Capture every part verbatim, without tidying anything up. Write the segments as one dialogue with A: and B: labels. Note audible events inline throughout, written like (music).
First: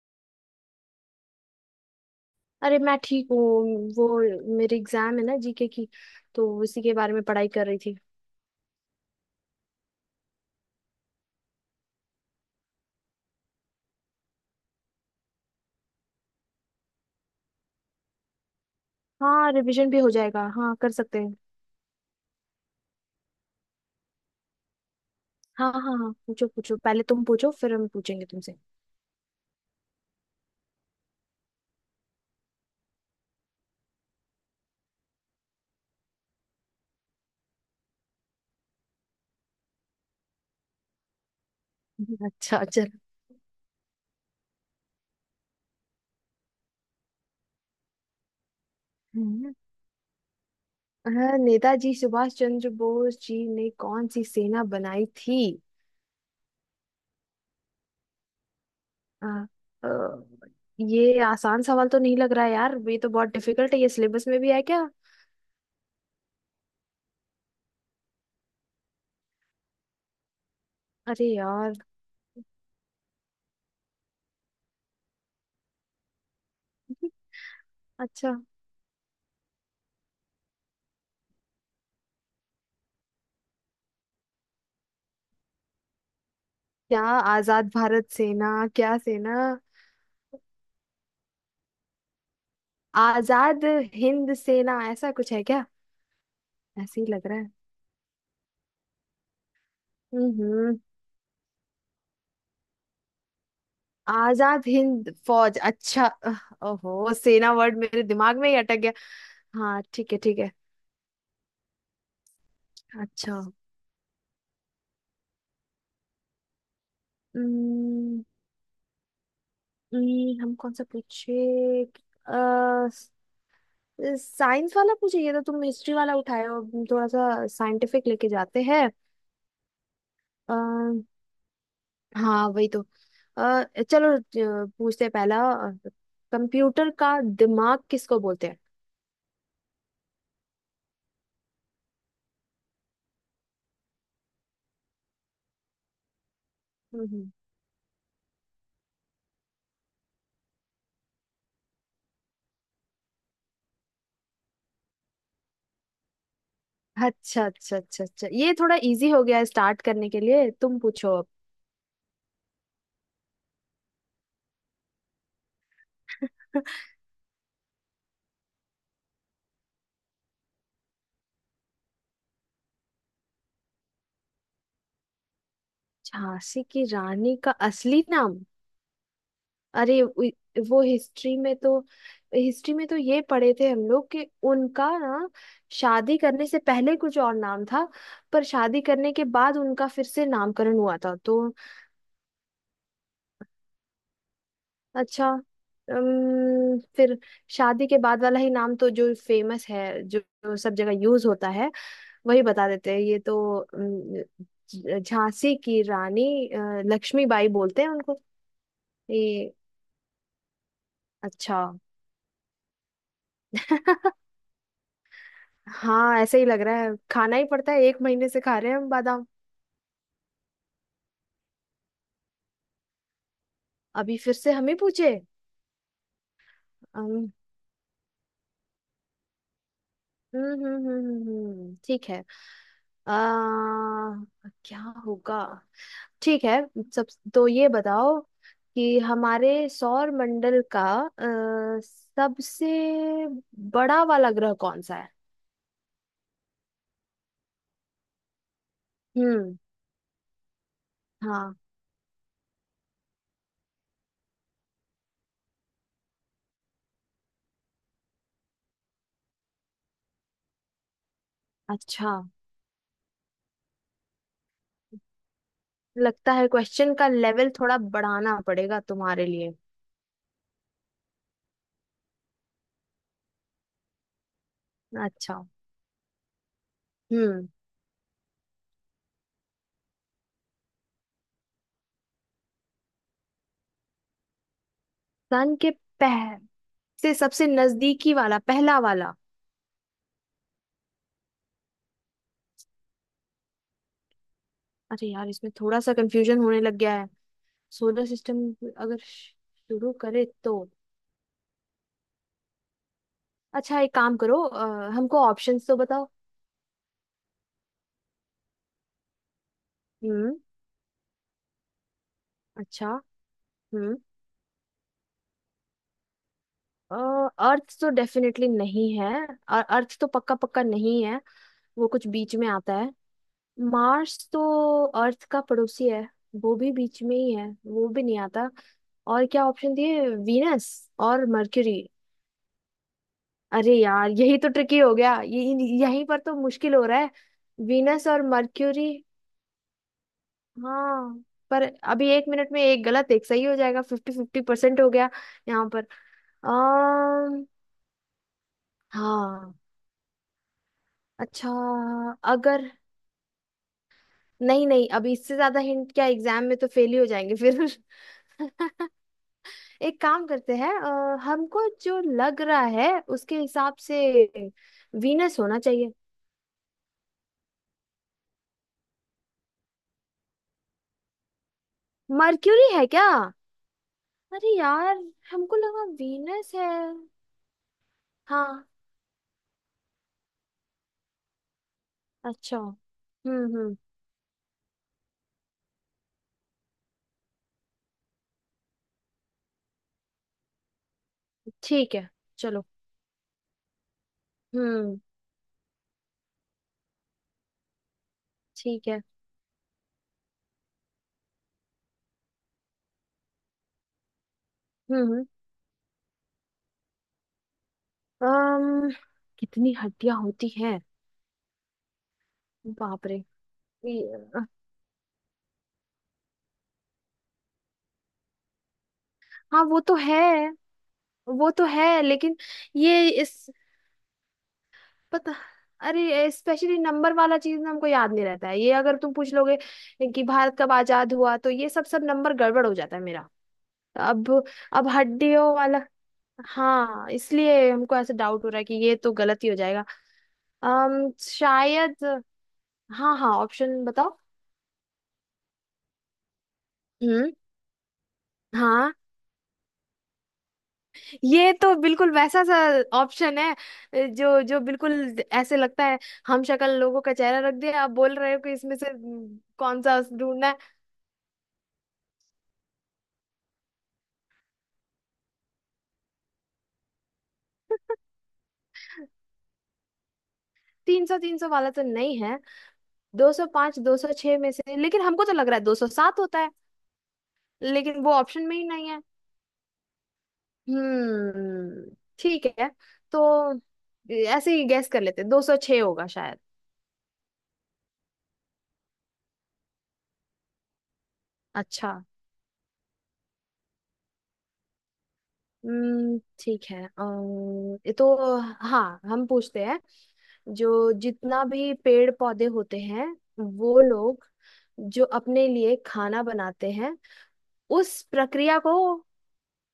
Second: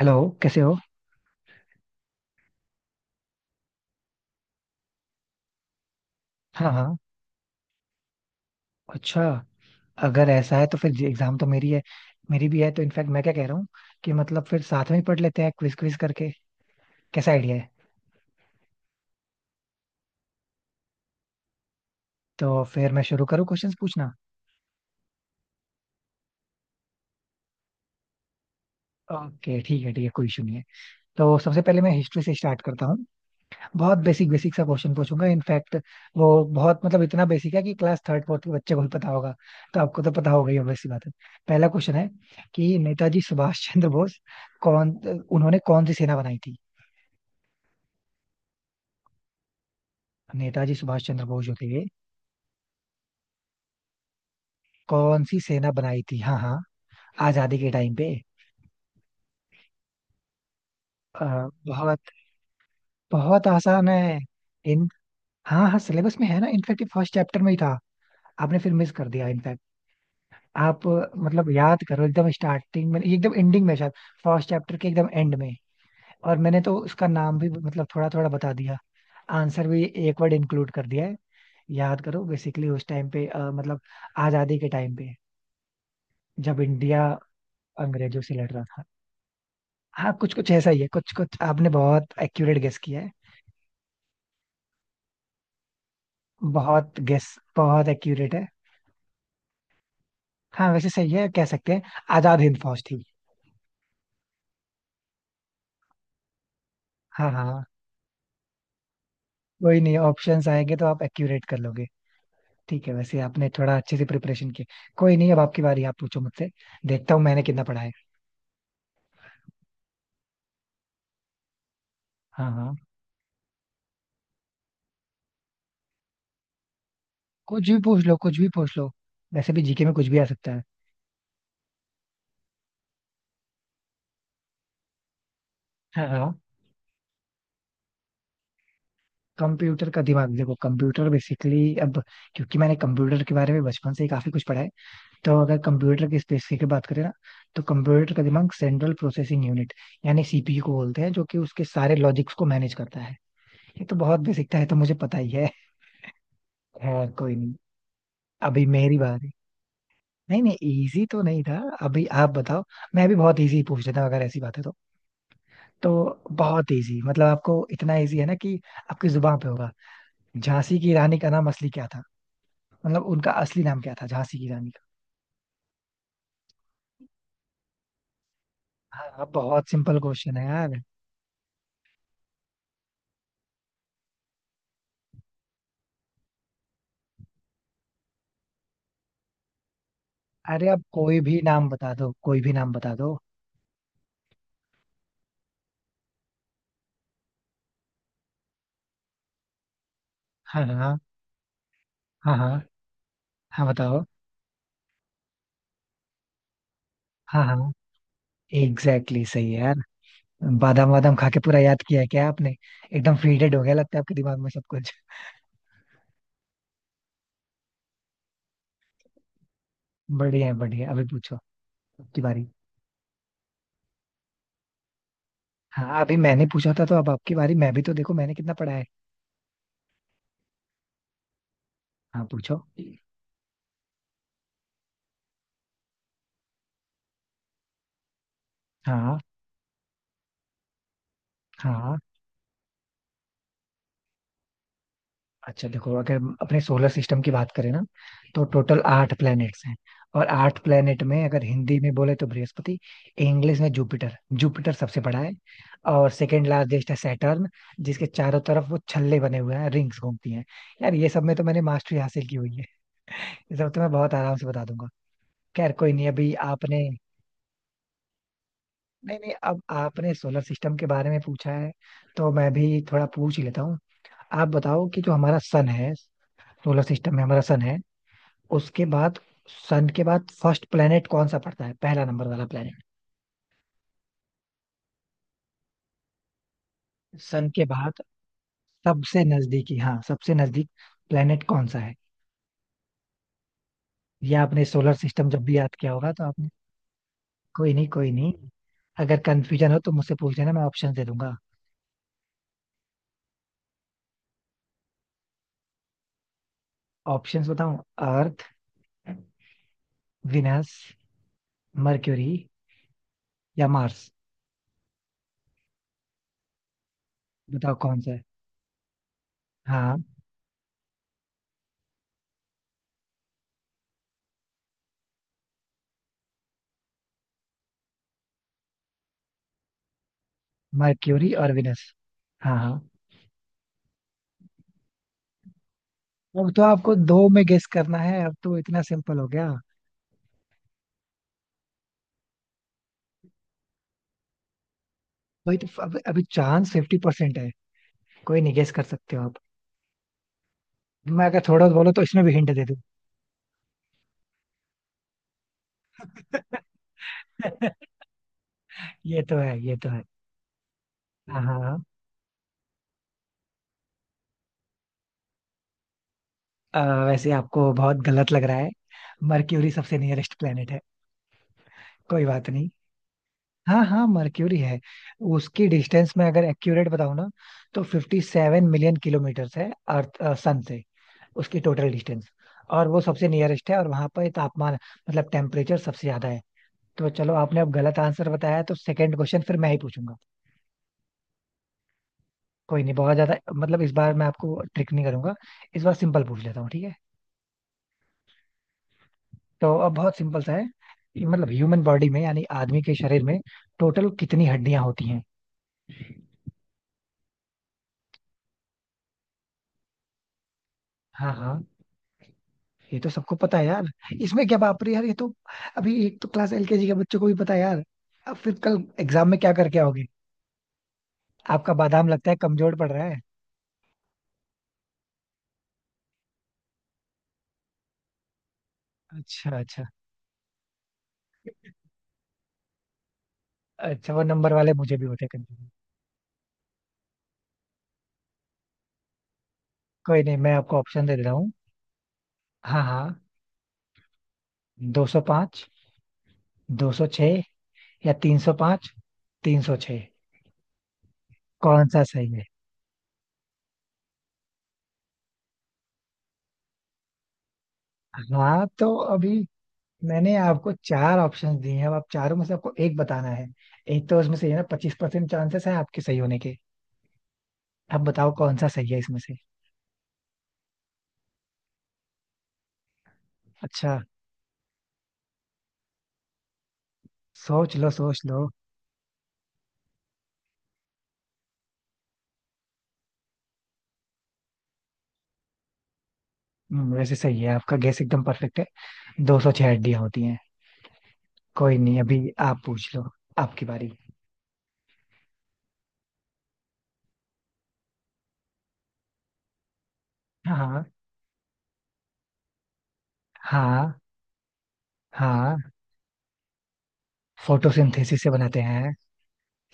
A: Hello. कैसे हो?
B: अरे मैं ठीक हूँ। वो, मेरे एग्जाम है ना जीके की, तो
A: हाँ
B: उसी के
A: हाँ,
B: बारे में पढ़ाई कर रही थी।
A: अच्छा। अगर ऐसा है तो फिर एग्जाम तो मेरी है, मेरी भी है, तो इनफैक्ट मैं क्या कह रहा हूँ कि मतलब फिर साथ में ही पढ़ लेते हैं क्विज क्विज करके, कैसा आइडिया है?
B: हाँ, रिवीजन भी हो जाएगा, हाँ, कर सकते हैं।
A: तो फिर मैं शुरू करूँ क्वेश्चंस पूछना?
B: हाँ हाँ हाँ, पूछो पूछो, पहले तुम पूछो फिर हम पूछेंगे तुमसे।
A: ओके ठीक है ठीक है, कोई इशू नहीं है। तो सबसे पहले मैं हिस्ट्री से स्टार्ट करता हूँ। बहुत बेसिक बेसिक सा क्वेश्चन पूछूंगा इनफैक्ट। वो बहुत मतलब इतना बेसिक है कि क्लास थर्ड फोर्थ के बच्चे को भी पता होगा, तो आपको तो पता होगा ही, obvious सी बात है। पहला क्वेश्चन है
B: (laughs) अच्छा,
A: कि
B: चलो।
A: नेताजी सुभाष चंद्र बोस, कौन, उन्होंने कौन सी सेना बनाई थी?
B: हम्म।
A: नेताजी सुभाष चंद्र
B: हाँ,
A: बोस जो थे,
B: नेताजी सुभाष चंद्र बोस जी ने कौन सी सेना बनाई
A: कौन
B: थी?
A: सी सेना बनाई थी, हाँ हाँ, आजादी के टाइम पे।
B: आ, अ, ये
A: अ,
B: आसान सवाल तो
A: बहुत,
B: नहीं लग रहा है यार, ये तो बहुत
A: बहुत
B: डिफिकल्ट है।
A: आसान
B: ये
A: है।
B: सिलेबस में भी है
A: इन
B: क्या?
A: हाँ हाँ, सिलेबस में है ना, इनफैक्ट फर्स्ट चैप्टर में ही था। आपने फिर मिस कर दिया इनफैक्ट। आप अ,
B: अरे
A: मतलब
B: यार।
A: याद करो, एकदम स्टार्टिंग में, एकदम एंडिंग में शायद। फर्स्ट चैप्टर के एकदम एंड में। और मैंने तो उसका
B: (laughs)
A: नाम भी मतलब थोड़ा थोड़ा
B: अच्छा।
A: बता दिया। आंसर भी एक वर्ड इंक्लूड कर दिया है। याद करो बेसिकली उस टाइम पे अ, मतलब आजादी के टाइम पे जब
B: क्या?
A: इंडिया
B: आजाद भारत
A: अंग्रेजों से लड़
B: सेना?
A: रहा था।
B: क्या सेना?
A: हाँ, कुछ कुछ ऐसा ही है, कुछ कुछ। आपने बहुत एक्यूरेट गेस किया है।
B: आजाद हिंद सेना ऐसा कुछ है क्या?
A: बहुत
B: ऐसे ही
A: गेस,
B: लग रहा है।
A: बहुत एक्यूरेट है। हाँ,
B: हम्म।
A: वैसे सही है, कह सकते हैं। आजाद हिंद फौज थी।
B: आजाद हिंद फौज, अच्छा। अह, ओहो,
A: हाँ हाँ
B: सेना
A: हाँ,
B: वर्ड मेरे दिमाग में ही अटक गया।
A: कोई
B: हाँ,
A: नहीं,
B: ठीक है ठीक
A: ऑप्शंस
B: है।
A: आएंगे तो आप एक्यूरेट कर लोगे। ठीक है, वैसे
B: अच्छा।
A: आपने थोड़ा अच्छे से प्रिपरेशन की। कोई नहीं, अब आपकी बारी, आप पूछो मुझसे। देखता हूँ मैंने कितना पढ़ा है।
B: हम्म, हम्म, हम कौन सा पूछे?
A: हाँ हाँ,
B: अह, साइंस वाला पूछे? ये तो तुम हिस्ट्री वाला उठाए हो, हम थोड़ा सा
A: कुछ भी पूछ
B: साइंटिफिक
A: लो,
B: लेके
A: कुछ भी
B: जाते
A: पूछ
B: हैं।
A: लो, वैसे भी जीके में कुछ भी आ सकता है।
B: अह, हाँ, वही तो। अह, चलो, अह, पूछते हैं पहला।
A: हाँ हाँ।
B: कंप्यूटर का दिमाग किसको बोलते हैं?
A: कंप्यूटर का दिमाग, देखो कंप्यूटर बेसिकली, अब क्योंकि मैंने कंप्यूटर के बारे में बचपन से ही काफी कुछ पढ़ा है, तो अगर कंप्यूटर के स्पेसिफिक की बात करें
B: हम्म
A: ना,
B: हम्म।
A: तो कंप्यूटर का दिमाग सेंट्रल प्रोसेसिंग यूनिट यानी सीपीयू को बोलते हैं, जो कि उसके सारे लॉजिक्स को मैनेज करता है। ये तो बहुत बेसिक था, ये तो मुझे पता ही है। (laughs) खैर कोई
B: अच्छा
A: नहीं।
B: अच्छा अच्छा अच्छा, ये
A: अभी
B: थोड़ा
A: मेरी
B: इजी हो
A: बारी।
B: गया है स्टार्ट करने के
A: नहीं
B: लिए।
A: नहीं,
B: तुम
A: इजी
B: पूछो
A: तो
B: अब।
A: नहीं था। अभी आप बताओ। मैं भी बहुत इजी पूछ लेता हूँ अगर ऐसी बात है तो। तो बहुत
B: (laughs)
A: इजी, मतलब आपको इतना इजी है ना कि आपकी जुबान पे होगा। झांसी की रानी का नाम असली क्या था, मतलब उनका असली नाम क्या था, झांसी की रानी का?
B: झांसी की रानी का असली नाम?
A: हाँ, बहुत सिंपल
B: अरे उ-
A: क्वेश्चन है यार।
B: वो हिस्ट्री में तो, हिस्ट्री में तो ये पढ़े थे हम लोग कि उनका ना, शादी करने से पहले कुछ और नाम था, पर शादी करने के बाद उनका फिर से
A: अरे
B: नामकरण
A: आप
B: हुआ था
A: कोई
B: तो।
A: भी नाम बता दो, कोई भी नाम बता दो।
B: अच्छा, अम, फिर शादी के बाद वाला ही नाम तो, जो फेमस है, जो जो
A: हाँ
B: सब जगह
A: हाँ,
B: यूज होता है,
A: हाँ
B: वही
A: हाँ।
B: बता देते हैं। ये तो
A: हाँ बताओ।
B: अम, झ- झांसी की रानी, अ,
A: हाँ
B: लक्ष्मीबाई
A: हाँ,
B: बोलते हैं उनको।
A: एग्जैक्टली, exactly सही
B: ये?
A: है यार। बादाम वादाम खा के
B: अच्छा।
A: पूरा याद किया है क्या आपने? एकदम फीडेड हो गया लगता है आपके
B: (laughs)
A: दिमाग में सब कुछ।
B: हाँ, ऐसे ही लग रहा है, खाना ही पड़ता है, एक महीने से खा रहे हैं हम बादाम।
A: बढ़िया है, बढ़िया है। अभी पूछो, आपकी बारी।
B: अभी फिर से हम ही पूछे?
A: हाँ, अभी मैंने पूछा था तो अब
B: अम,
A: आपकी बारी। मैं भी तो देखो मैंने कितना पढ़ा है।
B: हम्म हम्म हम्म हम्म हम्म, ठीक है।
A: हाँ पूछो।
B: आ, क्या होगा। ठीक है सब। तो ये बताओ कि
A: हाँ
B: हमारे सौर मंडल का अ,
A: हाँ।
B: सबसे बड़ा वाला ग्रह कौन सा है?
A: अच्छा देखो, अगर अपने सोलर सिस्टम की बात करें ना, तो टोटल आठ
B: हम्म।
A: प्लैनेट्स हैं। और आठ प्लैनेट में, अगर
B: हाँ।
A: हिंदी में बोले तो बृहस्पति, इंग्लिश में जुपिटर, जुपिटर सबसे बड़ा है। और सेकंड लार्जेस्ट है सैटर्न, जिसके चारों तरफ वो छल्ले बने हुए हैं, रिंग्स घूमती हैं। यार ये सब में तो मैंने मास्टरी
B: अच्छा।
A: हासिल की हुई है, ये सब तो मैं बहुत आराम से बता दूंगा। खैर कोई नहीं।
B: लगता
A: अभी
B: है
A: आपने
B: क्वेश्चन का लेवल थोड़ा बढ़ाना पड़ेगा
A: नहीं
B: तुम्हारे
A: नहीं,
B: लिए।
A: अब आपने सोलर सिस्टम के बारे में पूछा है, तो मैं भी थोड़ा पूछ ही लेता हूँ। आप बताओ कि जो हमारा
B: अच्छा।
A: सन है, सोलर सिस्टम में हमारा
B: हम्म।
A: सन है, उसके बाद, सन के बाद फर्स्ट प्लेनेट कौन सा पड़ता है, पहला नंबर वाला प्लेनेट?
B: सन के पह से, सबसे
A: सन के बाद
B: नजदीकी वाला, पहला वाला?
A: सबसे नजदीकी, हाँ सबसे नजदीक प्लेनेट कौन सा है? ये आपने सोलर
B: अरे यार,
A: सिस्टम जब
B: इसमें
A: भी याद
B: थोड़ा
A: किया
B: सा
A: होगा तो
B: कंफ्यूजन
A: आपने,
B: होने लग गया है।
A: कोई नहीं
B: सोलर
A: कोई नहीं,
B: सिस्टम अगर
A: अगर
B: श-
A: कंफ्यूजन हो
B: शुरू
A: तो मुझसे
B: करे
A: पूछ लेना,
B: तो।
A: मैं ऑप्शन दे दूंगा।
B: अच्छा, एक काम करो, अ, हमको ऑप्शंस तो बताओ।
A: ऑप्शंस बताऊं? अर्थ,
B: हम्म।
A: विनस, मर्क्यूरी
B: अच्छा।
A: या
B: हम्म।
A: मार्स। बताओ
B: अर्थ तो
A: कौन सा है?
B: डेफिनेटली नहीं है, और अर्थ
A: हाँ,
B: तो पक्का पक्का नहीं है। वो कुछ बीच में आता है। मार्स तो अर्थ का पड़ोसी है, वो भी बीच में ही है, वो भी नहीं आता। और क्या ऑप्शन दिए, वीनस और
A: मर्क्यूरी और
B: मर्क्यूरी?
A: विनस, हाँ हाँ।
B: अरे यार, यही तो ट्रिकी हो गया ये। यहीं पर तो
A: अब तो
B: मुश्किल हो
A: आपको
B: रहा है।
A: दो में गेस करना
B: वीनस और
A: है, अब तो इतना
B: मर्क्यूरी,
A: सिंपल हो गया।
B: हाँ। पर अभी एक मिनट में, एक गलत एक सही हो जाएगा, फिफ्टी फिफ्टी परसेंट हो गया
A: भाई
B: यहाँ
A: तो
B: पर।
A: अब अभी चांस फिफ्टी परसेंट
B: अम
A: है। कोई नहीं, गेस कर सकते हो आप।
B: हाँ।
A: मैं अगर
B: अच्छा।
A: थोड़ा बोलो तो इसमें भी हिंट दे
B: अगर
A: दूं।
B: नहीं नहीं, अभी इससे ज्यादा हिंट क्या, एग्जाम में तो फेल ही हो जाएंगे फिर।
A: (laughs)
B: (laughs)
A: ये तो है, ये तो
B: एक
A: है।
B: काम करते हैं, अ,
A: हाँ हाँ
B: हमको
A: हाँ।
B: जो लग रहा है उसके हिसाब से वीनस होना चाहिए।
A: अ, वैसे आपको बहुत गलत लग रहा है। मरक्यूरी सबसे नियरेस्ट प्लेनेट है। कोई बात
B: मर्क्यूरी
A: नहीं।
B: है क्या?
A: हाँ हाँ,
B: अरे
A: मरक्यूरी है।
B: यार, हमको
A: उसकी
B: लगा
A: डिस्टेंस में अगर
B: वीनस है।
A: एक्यूरेट बताऊं ना, तो फिफ्टी सेवन
B: हाँ।
A: मिलियन किलोमीटर्स है अर्थ सन से, उसकी टोटल डिस्टेंस।
B: अच्छा।
A: और वो सबसे
B: हम्म
A: नियरेस्ट
B: हम्म।
A: है, और वहां पर तापमान मतलब टेम्परेचर सबसे ज्यादा है। तो चलो, आपने अब गलत आंसर बताया, तो सेकंड क्वेश्चन फिर मैं ही पूछूंगा।
B: ठीक है, चलो।
A: कोई नहीं, बहुत ज्यादा मतलब इस बार मैं आपको ट्रिक
B: हम्म।
A: नहीं करूंगा, इस बार सिंपल पूछ लेता हूँ, ठीक है?
B: ठीक है।
A: तो अब बहुत सिंपल सा है ये। मतलब ह्यूमन बॉडी में, यानी आदमी के शरीर में टोटल कितनी हड्डियां होती हैं?
B: हम्म। अम्म कितनी हड्डियां होती हैं?
A: हाँ हाँ, ये
B: बाप
A: तो
B: रे।
A: सबको पता है यार।
B: ये-
A: इसमें क्या बाप रे यार, ये तो, अभी एक तो क्लास एलकेजी के बच्चों को भी पता है यार। अब फिर कल एग्जाम में क्या
B: हाँ,
A: करके
B: वो तो
A: आओगे?
B: है, वो तो
A: आपका
B: है,
A: बादाम लगता
B: लेकिन,
A: है कमजोर पड़ रहा
B: ये
A: है।
B: इस पता अरे, स्पेशली नंबर वाला चीज ना हमको याद नहीं रहता है, ये अगर तुम पूछ
A: अच्छा
B: लोगे
A: अच्छा।
B: कि भारत कब आजाद हुआ, तो ये सब सब नंबर गड़बड़ हो जाता है मेरा।
A: अच्छा वो
B: अब
A: नंबर वाले
B: अब
A: मुझे भी होते
B: हड्डियों
A: कंफ्यूज।
B: वाला, हाँ, इसलिए हमको ऐसे डाउट हो रहा है कि ये तो गलत ही हो जाएगा।
A: कोई नहीं, मैं आपको ऑप्शन
B: अम
A: दे दे रहा हूँ।
B: शायद।
A: हाँ
B: हाँ
A: हाँ,
B: हाँ, ऑप्शन बताओ।
A: दो सौ पाँच, दो सौ
B: हम्म।
A: छः, या तीन सौ पाँच,
B: हाँ,
A: तीन सौ छह,
B: ये तो
A: कौन सा
B: बिल्कुल
A: सही
B: वैसा
A: है?
B: सा ऑप्शन है, जो जो बिल्कुल ऐसे लगता है, हम शक्ल लोगों का चेहरा रख दिया आप बोल रहे हो कि
A: हाँ
B: इसमें से,
A: तो अभी
B: हम्म, कौन सा
A: मैंने
B: ढूंढना।
A: आपको चार ऑप्शंस दिए हैं, अब आप चारों में से आपको एक बताना है। एक तो उसमें से है ना, पच्चीस परसेंट चांसेस है आपके सही होने के। अब बताओ कौन सा सही है इसमें से?
B: तीन सौ, तीन सौ वाला तो नहीं है। दो सौ पांच,
A: अच्छा,
B: दो सौ छह में से, लेकिन हमको तो लग रहा है दो सौ सात होता है।
A: सोच लो
B: लेकिन वो
A: सोच लो।
B: ऑप्शन में ही नहीं है। हम्म। ठीक है। तो ऐसे ही गैस कर लेते, दो सौ छह होगा शायद।
A: हम्म, वैसे सही है, आपका गेस एकदम परफेक्ट है। दो सौ छह हड्डियां होती हैं। कोई
B: अच्छा।
A: नहीं, अभी आप पूछ लो, आपकी बारी।
B: हम्म। ठीक है। अम्म, ये तो, हाँ, हम पूछते हैं।
A: हाँ
B: जो जितना भी पेड़ पौधे होते हैं, वो
A: हाँ।
B: लोग जो अपने
A: हाँ
B: लिए खाना बनाते हैं, उस
A: फोटोसिंथेसिस से
B: प्रक्रिया
A: बनाते
B: को।
A: हैं,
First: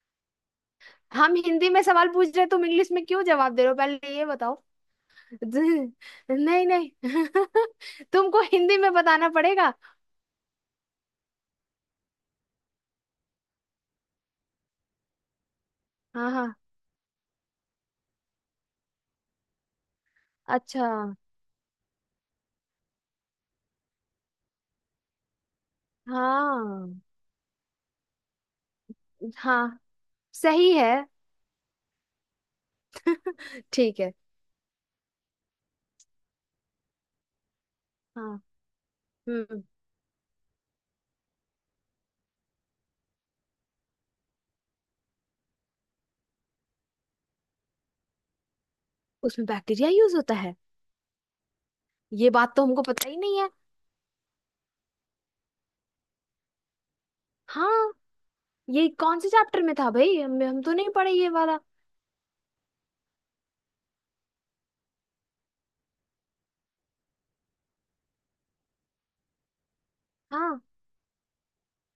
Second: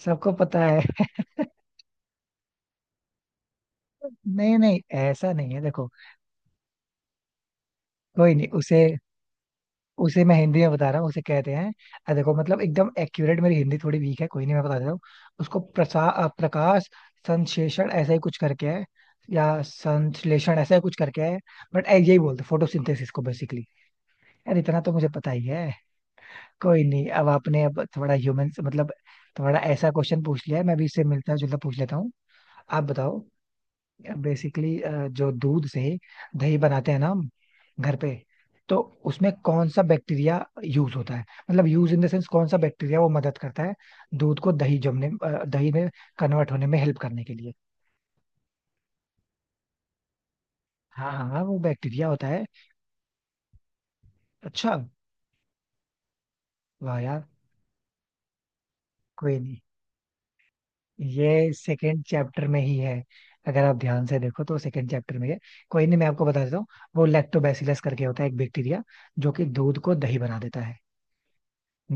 A: सबको पता है। (laughs)
B: हम हिंदी में सवाल पूछ रहे हो, तुम इंग्लिश में क्यों जवाब दे रहे हो, पहले ये
A: नहीं
B: बताओ।
A: नहीं, ऐसा
B: (laughs)
A: नहीं है देखो।
B: नहीं नहीं, (laughs)
A: कोई
B: तुमको
A: नहीं
B: हिंदी
A: उसे,
B: में बताना पड़ेगा।
A: उसे मैं हिंदी में बता रहा हूँ, उसे कहते हैं, अ, देखो मतलब एकदम एक्यूरेट, मेरी हिंदी थोड़ी वीक है, कोई नहीं मैं बता देता हूँ। उसको प्रसा अ,
B: हाँ हाँ।
A: प्रकाश संश्लेषण ऐसा ही कुछ करके है, या संश्लेषण ऐसा ही
B: अच्छा।
A: कुछ करके है। बट यही बोलते फोटोसिंथेसिस को बेसिकली। यार इतना तो मुझे पता ही है। कोई
B: हाँ
A: नहीं, अब आपने अब थोड़ा ह्यूमन मतलब थोड़ा
B: हाँ,
A: ऐसा क्वेश्चन पूछ लिया है,
B: सही
A: मैं भी
B: है।
A: इससे मिलता जुलता पूछ लेता हूँ। आप बताओ
B: ठीक है।
A: बेसिकली, जो दूध से दही बनाते हैं ना हम घर पे,
B: हाँ।
A: तो उसमें
B: हम्म।
A: कौन सा बैक्टीरिया यूज होता है? मतलब यूज इन द सेंस कौन सा बैक्टीरिया वो मदद करता है दूध को दही जमने, अ, दही में कन्वर्ट होने में हेल्प करने के लिए।
B: उसमें बैक्टीरिया यूज होता है?
A: हाँ हाँ हाँ, वो बैक्टीरिया होता
B: ये
A: है।
B: बात तो हमको पता ही नहीं है।
A: अच्छा, वाह यार।
B: हाँ। ये कौन से
A: कोई नहीं,
B: चैप्टर में था भाई, हम, हम तो नहीं पढ़े ये
A: ये
B: वाला।
A: सेकेंड चैप्टर में ही है, अगर आप ध्यान से देखो तो सेकंड चैप्टर में है। कोई नहीं मैं आपको बता देता हूँ। वो लैक्टोबैसिलस करके होता है एक बैक्टीरिया, जो कि दूध को दही बना
B: हाँ।
A: देता है।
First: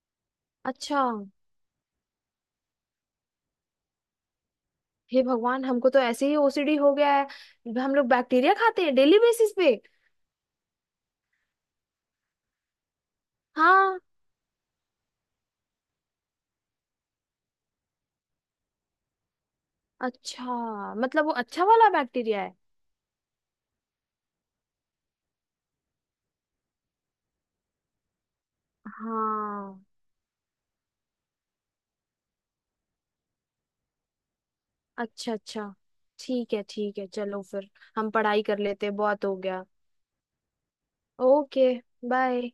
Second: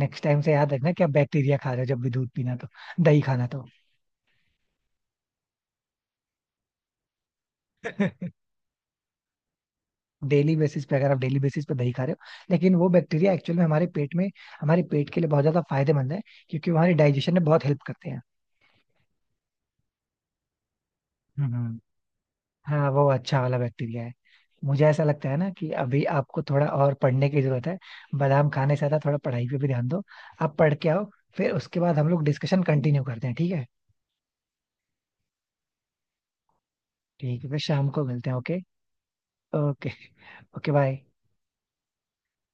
A: नेक्स्ट टाइम से याद रखना कि
B: अच्छा।
A: आप बैक्टीरिया खा रहे हो, जब भी दूध पीना तो, दही खाना तो।
B: हे भगवान, हमको तो ऐसे ही ओसीडी हो गया है, हम लोग
A: (laughs)
B: बैक्टीरिया खाते हैं डेली बेसिस पे।
A: डेली बेसिस पे, अगर आप डेली बेसिस पे दही खा रहे हो, लेकिन वो बैक्टीरिया एक्चुअल में हमारे
B: हाँ।
A: पेट में, हमारे पेट के लिए बहुत ज्यादा फायदेमंद है, क्योंकि वो हमारे डाइजेशन में बहुत हेल्प करते हैं।
B: अच्छा, मतलब वो अच्छा
A: हम्म।
B: वाला बैक्टीरिया है।
A: हाँ, वो अच्छा वाला बैक्टीरिया है। मुझे ऐसा लगता है ना कि अभी आपको थोड़ा और पढ़ने की जरूरत है। बादाम खाने से ज्यादा थोड़ा पढ़ाई पे भी
B: हाँ।
A: ध्यान दो। आप पढ़ के आओ, फिर उसके बाद हम लोग डिस्कशन कंटिन्यू करते हैं, ठीक है?
B: अच्छा अच्छा, ठीक है ठीक है, चलो
A: ठीक है, फिर
B: फिर।
A: शाम को
B: हम
A: मिलते हैं,
B: पढ़ाई कर
A: ओके?
B: लेते हैं, बहुत हो गया।
A: Okay. Okay bye.
B: Okay. Bye.